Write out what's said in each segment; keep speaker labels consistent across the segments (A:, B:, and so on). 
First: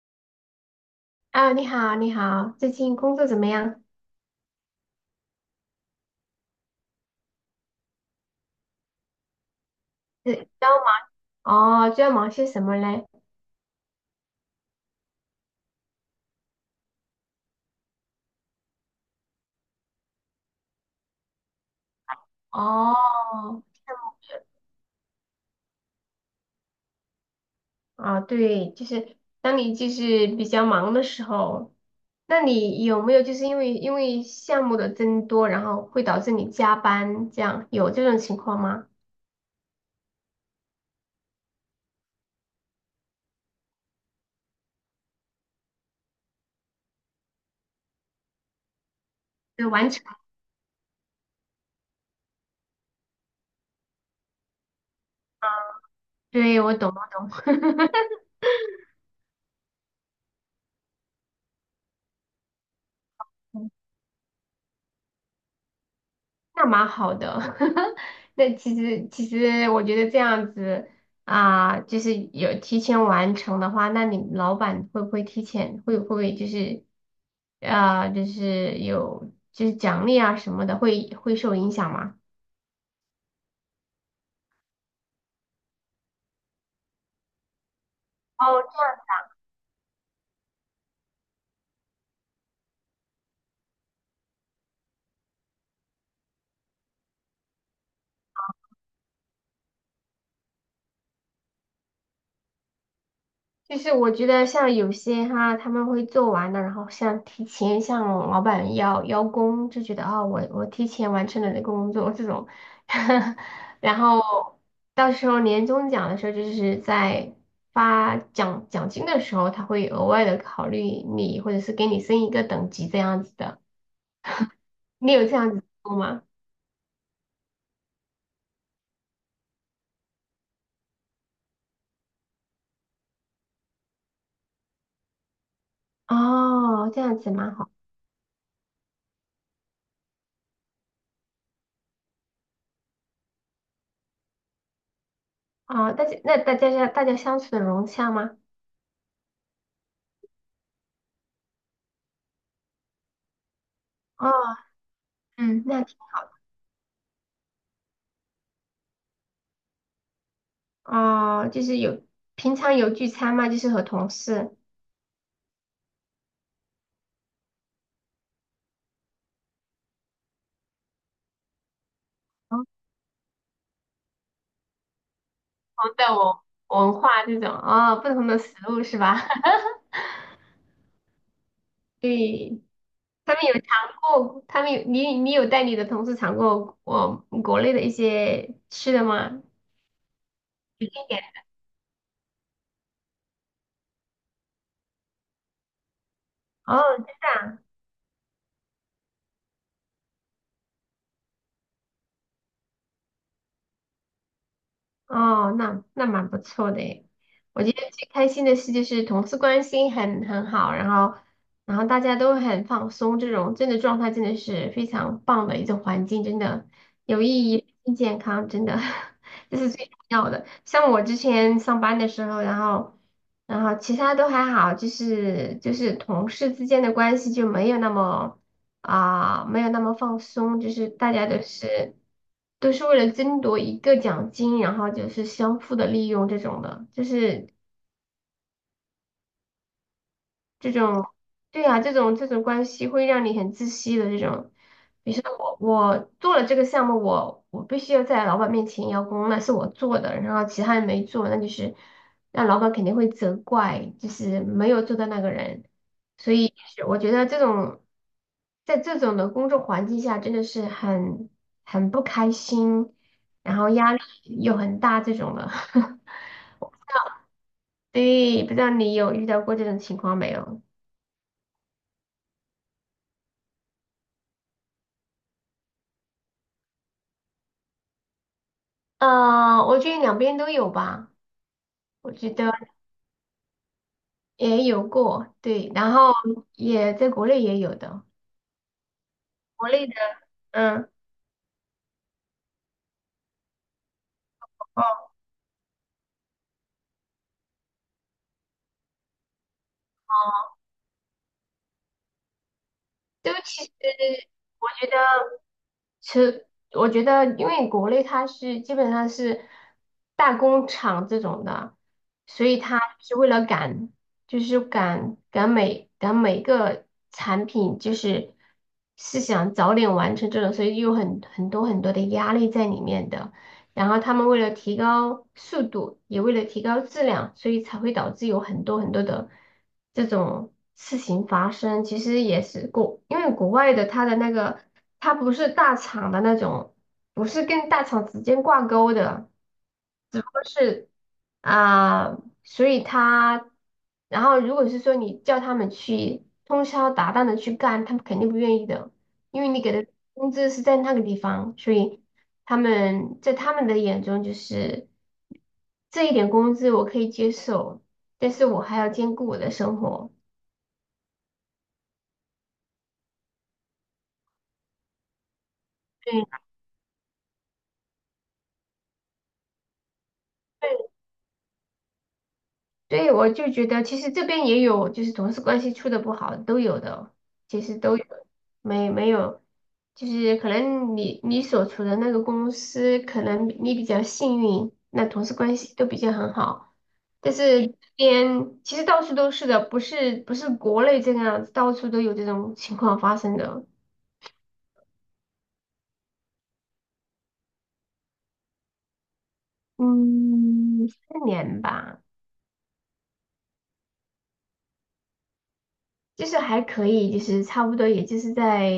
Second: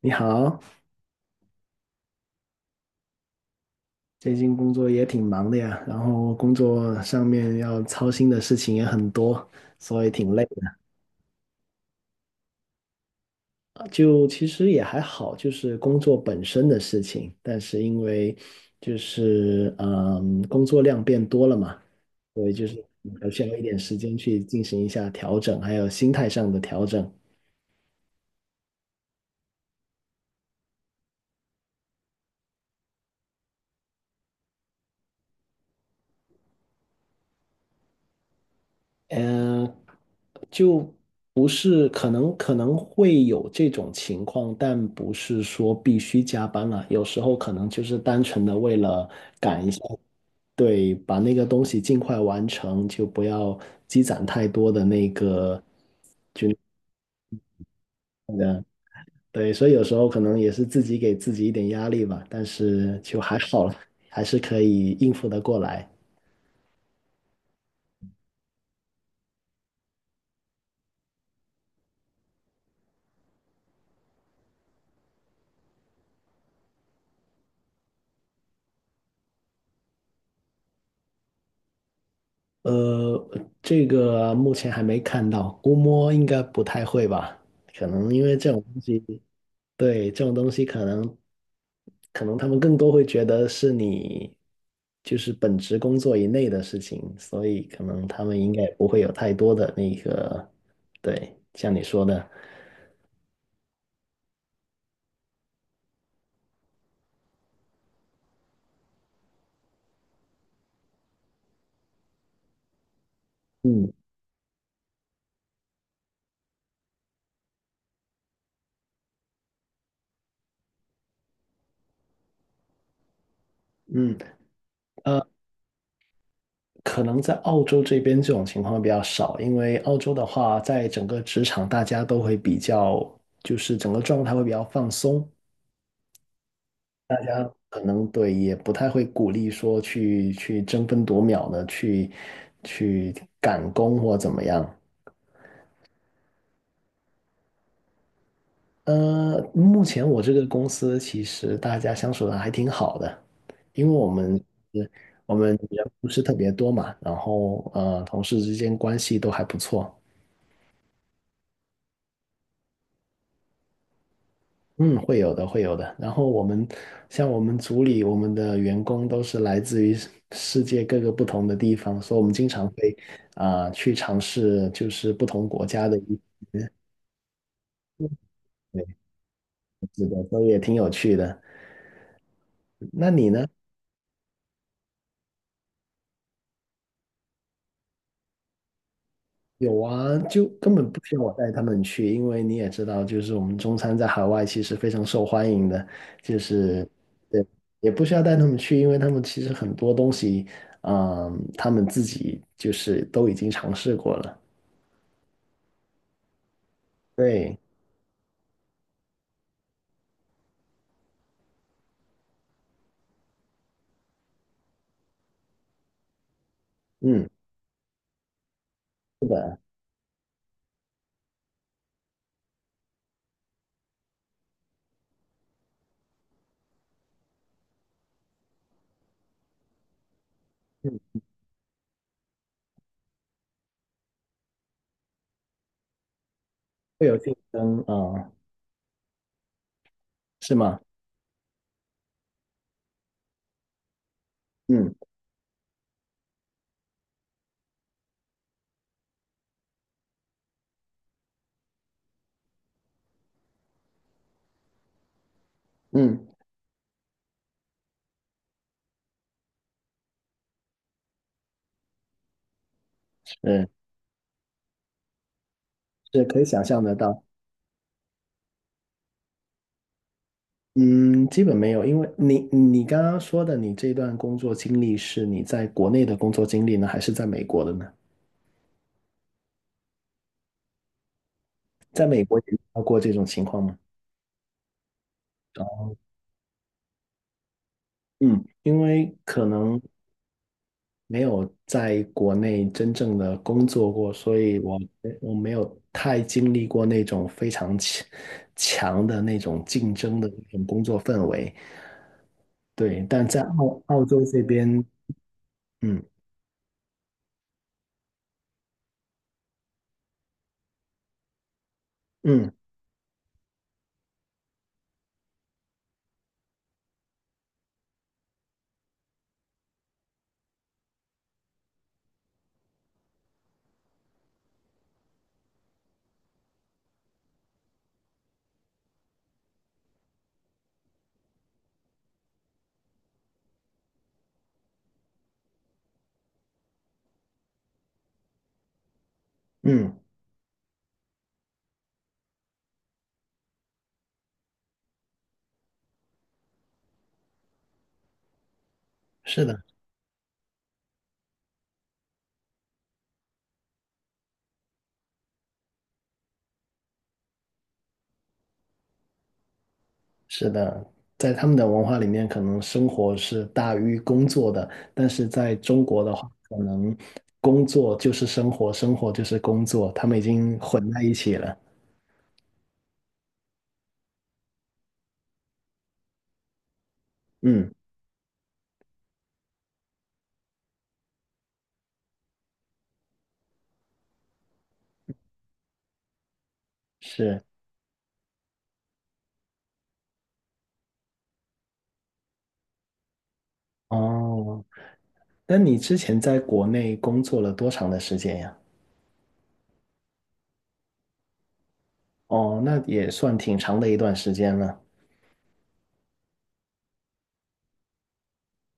A: 你好，
B: 啊，你好，你好，最近工作怎么样？
A: 最近工作也挺忙的呀，然后工作上面要操心的事情也很多，所以挺
B: 是
A: 累
B: 比较
A: 的。
B: 忙哦，最要忙些什么嘞？
A: 就其实也还好，就是工作本身的事情，但是因为就是工作量变多了嘛，所以就是
B: 哦，
A: 还需要一点时间去进行一下调整，还有心态上的调整。
B: 啊，对，就是当你就是比较忙的时候，那你有没有就是因为项目的增多，然后会导致你加班，这样有这种情况吗？
A: 嗯，就不是，可能会有这种情况，但不是说必须加班了。有时候可能就是单纯的为了
B: 就完成，
A: 对把那个东西尽快完成，就不要积攒太多的那个。
B: 对，我懂，我懂。
A: 嗯，对，所以有时候可能也是自己给自己一点压力吧，但是就还好了，还是可以应付得过来。
B: 那蛮好的，那其实我觉得这样子啊，就是有提前完成的话，那你老板会不会就是啊，就是有就是奖励啊什么的，会受影响吗？
A: 呃，这个目前还没看到，估摸应该不太会吧？可能因为这种
B: 哦。
A: 东西。对，这种东西可能，可能他们更多会觉得是你就是本职工作以内的事情，所以可能他们应该不会有太多的那个，对，像你说的。
B: 就是我觉得像有些哈，他们会做完的，然后像提前向老板邀功，就觉得啊、我提前完成了这个工作这种，
A: 嗯
B: 然后到时候年终奖的时候，就是在发奖金的时候，他会额外的考虑你，或者是给你升一个等级这样子的。
A: 嗯。
B: 你有
A: 呃，
B: 这样子做吗？
A: 可能在澳洲这边这种情况比较少，因为澳洲的话，在整个职场大家都会比较，就是整个状态会比较放松，
B: 哦，这样子蛮好
A: 可能对，也不太会鼓励说去争分夺秒的去去赶工或怎么样。
B: 啊、哦大家那大家相处的融洽吗？
A: 目前我这个公司其实大家相处的还挺好的，因为我们
B: 哦，
A: 我们
B: 嗯，那。
A: 人不是特别多嘛，然后同事之间关系都还不错。
B: 哦，就是有平常有聚餐吗？就是和同事。
A: 嗯，会有的，会有的。然后我们像我们组里，我们的员工都是来自于世界各个不同的地方，所以我们经常会去尝试就是不同国家
B: 同
A: 的
B: 的
A: 一
B: 文文化这种哦，不同的食物
A: 对，
B: 是吧？
A: 是的，所以也挺有趣的。
B: 对，
A: 那你
B: 他们
A: 呢？
B: 有尝过，他们有你有带你的同事尝过我国内的一些吃的吗？
A: 有啊，就根
B: 一
A: 本不需要
B: 点。
A: 我带他们去，因为你也知道，就是我们中餐在海外其实非常受欢迎的，就
B: 哦，
A: 是对，也不需要带他们去，因为他们其实很多东西，嗯、他们自己就是都已经尝试过了。
B: 哦，那那蛮不错的诶。
A: 对，
B: 我觉得最开心的事就是同事关系很好，然后然后大家都很放松，这种真的状态真的是非常棒的一种环境，真的有
A: 嗯，
B: 意义、健康，真的
A: 是
B: 这
A: 的。
B: 是最重要的。像我之前上班的时候，然后然后其他都还好，就是同事之间的关系就没有那么。啊，没有那么放松，就是大
A: 嗯，
B: 家都是都是为了争夺一个奖金，然后就是相互的利用这种的，就
A: 会有竞
B: 是
A: 争啊，是
B: 这
A: 吗？
B: 种，对啊，这种关系会让你很窒息的这种。
A: 嗯
B: 比如说我做了这个项目，我必须要在老板面前邀功，那是我做的，然后其他人没做，那就是那老板肯定会责怪，就是没有做的那个人。
A: 嗯，
B: 所以是我觉得这种在这种的工作环境下，真的是很不开心，然
A: 嗯，
B: 后压力又很大这种的。
A: 是可以想象得到。
B: 对，不知道你有遇到过这种情况没有？
A: 嗯，基本没有，因为你刚刚说的，你这段工作经历是你在国内的工作经历呢，还是在美国的呢？
B: 我觉得两边都有吧，
A: 在
B: 我
A: 美
B: 觉
A: 国也
B: 得
A: 遇到过这种情况吗？
B: 也有过，对，然后也在国内也有的，
A: 嗯，因为可
B: 国
A: 能
B: 内的，嗯，
A: 没有在国内真正的工作过，所以我
B: 哦，
A: 我没有太经历过那种非常强的那种竞争的那种工作氛围。对，但
B: 都
A: 在
B: 其实
A: 澳洲这
B: 我
A: 边。
B: 觉得，
A: 嗯
B: 其实我觉得，因为国内它是基本上是大工厂这种的，所
A: 嗯
B: 以它是为了赶，就是赶每个产品，就是是想早点完成这种，所以有很多的压力在里面的。然后他们为了提高速度，也为了提高质量，所以才会导致有很多的这种事情发生。其实也是国，因为国外的他的那个，他不是大厂的那种，不是跟大厂直接挂钩的，
A: 嗯，
B: 只不过是啊、所以他，然后如果是说你叫他们去通宵达旦的去干，他们肯定不愿意的，因
A: 是
B: 为
A: 的，
B: 你给的工资是在那个地方，所以。他们在他们的眼中就是这一点工资我可以接受，但是我还要兼顾我的生活。
A: 是的，在他们的文化里面，可能生活是大于工作的，但是在中国的
B: 对，
A: 话，可能工作就是生活，生活就是工作，他们已经混在一起了。
B: 对，我就觉得其实这边也有，就是同事关系处的不好，都有的，其
A: 嗯，
B: 实都有，没有，就是可能你所处的那个公司，可能你比较幸运，那同事关系都比较很好，但
A: 是
B: 是这边其实到处都是的，不是国内这个样子，到处都有这种情况发生的。
A: 哦。那你之前在国内工作了多长的时间呀？
B: 嗯，四年吧，
A: 哦，那也算挺长的一段时间了。
B: 就是还可以，就是差不多，也就是在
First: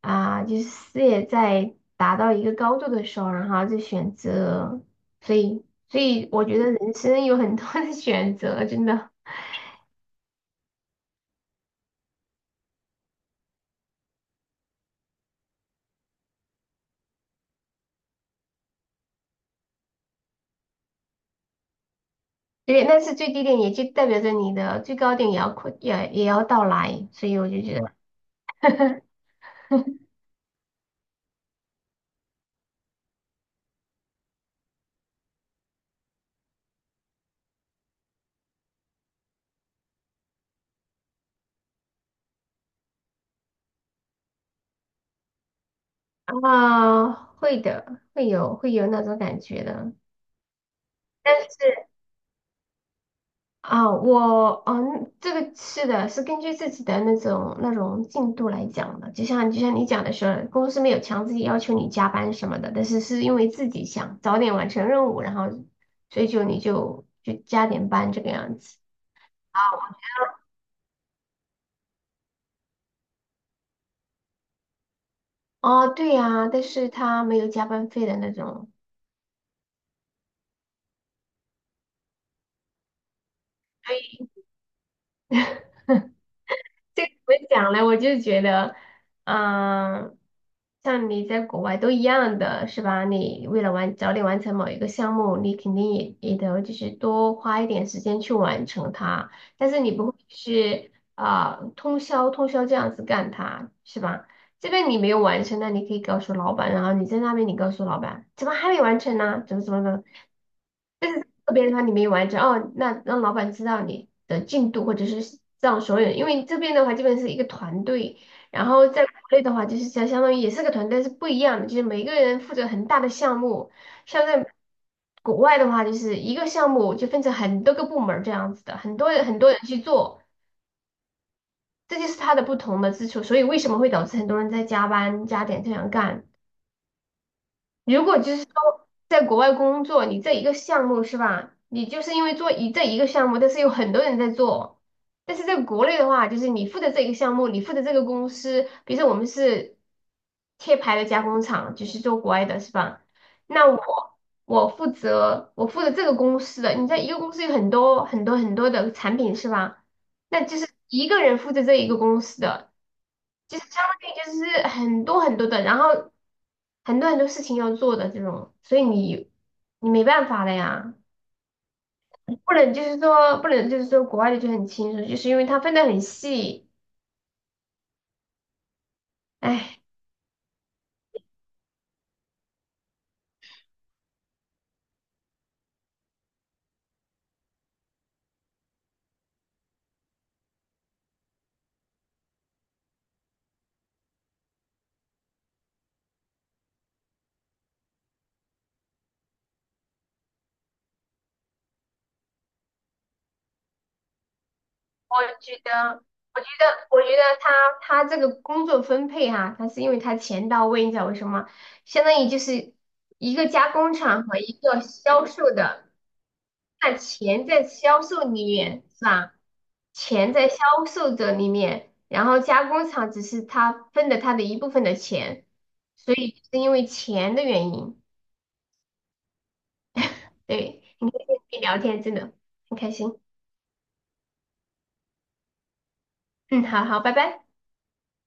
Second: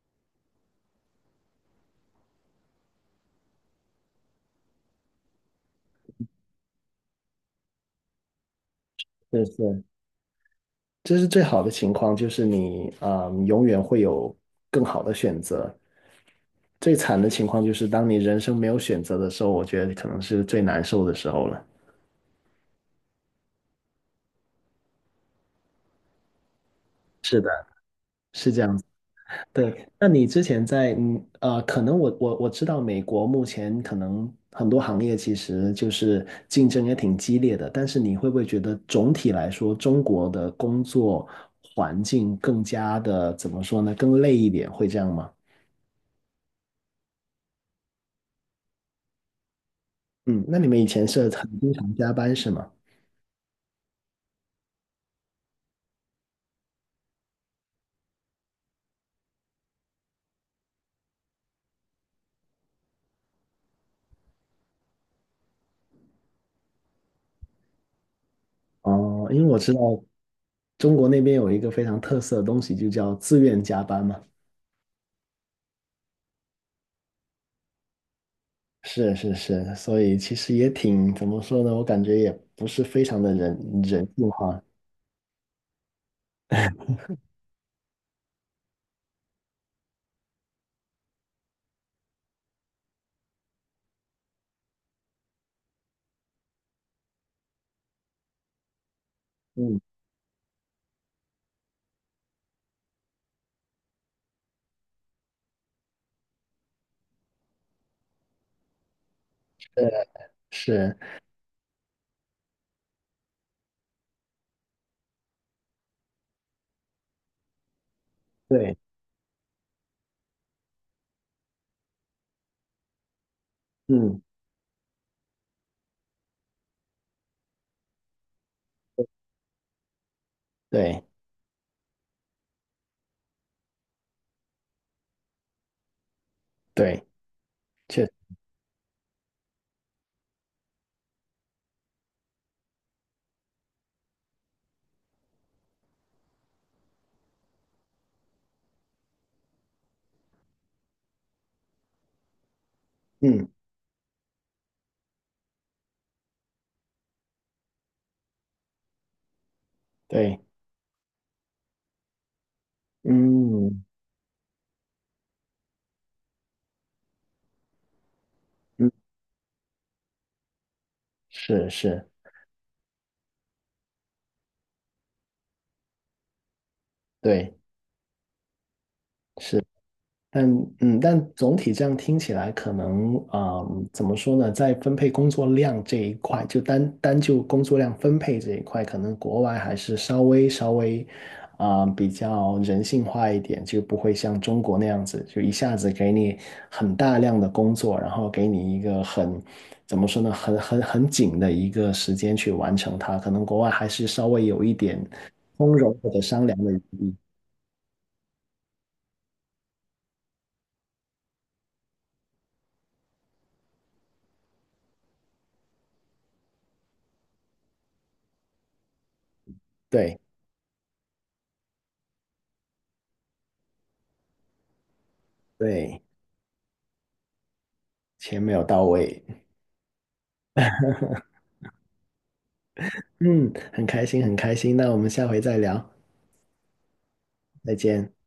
B: 啊、就是事业在达到一个高度的时候，然后就选择，所以，所以我觉得人生有很多的 选择，真的，
A: 是是，这是最好的情况，就是你永远会有更好的选择。最惨的情况就是当你人生没有选择的时候，我觉得可能是最难受的时候了。
B: 对，但是最低点也就代表着你的最高点也要快，也要到来，所以
A: 是的，
B: 我就觉得
A: 是这样子。对，那你之前在可能我知道美国目前可能很多行业其实就是竞争也挺激烈的，但是你会不会觉得总体来说中国的工作环境更加的怎么说呢？更累一点，会这样吗？
B: 啊、会的，会有那种感觉的。
A: 嗯，那你们以前是
B: 但
A: 很经
B: 是。
A: 常加班是吗？
B: 啊，我嗯，这个是的，是根据自己的那种进度来讲的。就像你讲的是，公司没有强制要求你加班什么的，但是是因为自己想早点完成任务，然后所以就你就加点班这个样子。
A: 哦，因为我知道中国那边有一个非常特色的东西，就叫自愿加班嘛。
B: 哦，对呀，但是他没有加班费的那种。
A: 是是是，所以其实也挺，怎么说呢？我感觉也不是非常的人性化。
B: 这怎么讲呢？我就觉得，嗯，像你在国外都一样的是吧？你为了完早点完成某一个项目，你肯定也得就是多花一点时间去完成它，但
A: 嗯，
B: 是你不会是啊、通宵这样子干它是吧？这边你没有完成，那你可以告诉老板，然后你在那边你告诉老板，怎么还没完成呢？怎么？
A: 是，
B: 但是个别的话你没完成哦，那让老板知道你的进度，或者是让所有人，因为这边的话基本是一个团队，然
A: 对，
B: 后在国内的话就是相当于也是个团队，但是不一样的，就是每个人负责很大的项目，
A: 嗯，
B: 像在国外的话就是一个项目就分成很多个部门儿这样子的，很多人去做，
A: 对
B: 这就是它的不同的之处，所以为什么会导致很多人在加班加点这样干。
A: 对，
B: 如
A: 确，
B: 果就是说在国外工作，你这一个项目是吧？你就是因为做这一个项目，但是有很多人在做。但是在国内的话，就是你负责这一个项目，你负责这个公司，比如说我们是贴牌的加工厂，就是做国外的是吧？
A: 嗯，
B: 那我我负责这个公司的，你在一个公司有很多的产品是吧？
A: 对，
B: 那就是一个人负责这一个公司的。就是相
A: 嗯
B: 当于就是很多的，然后很多事情要做的这种，所以
A: 嗯，
B: 你你没办法的呀，
A: 是是，
B: 不能就是说不能就是说国外的就很轻松，就是因为它分得很细，
A: 对。是。
B: 哎，
A: 但嗯，但总体这样听起来，可能啊，怎么说呢，在分配工作量这一块，就单单就工作量分配这一块，可能国外还是稍微比较人性化一点，就不会像中国那样子，就一下子给你很大量的工作，然后给你一个很怎么说呢，很紧的一个时间去完成它。可能国外还是稍微有一点
B: 我觉
A: 丰容
B: 得。
A: 或者
B: 我觉
A: 商量
B: 得，
A: 的余
B: 我觉
A: 地，
B: 得他这个工作分配哈、他是因为他钱到位，你知道为什么？相当于就是一个加工厂和一个销售的。那钱在销售里面是吧？
A: 对
B: 钱在销售者里面，然后加工厂只是他分的他的一部分的钱，
A: 对，
B: 所以是因为钱的原因。
A: 钱没有到位。
B: 对，你开心跟你聊天，真的很开心。
A: 嗯，很开心，很开心。那我们下回再聊，
B: 嗯，好好，拜拜。
A: 再见。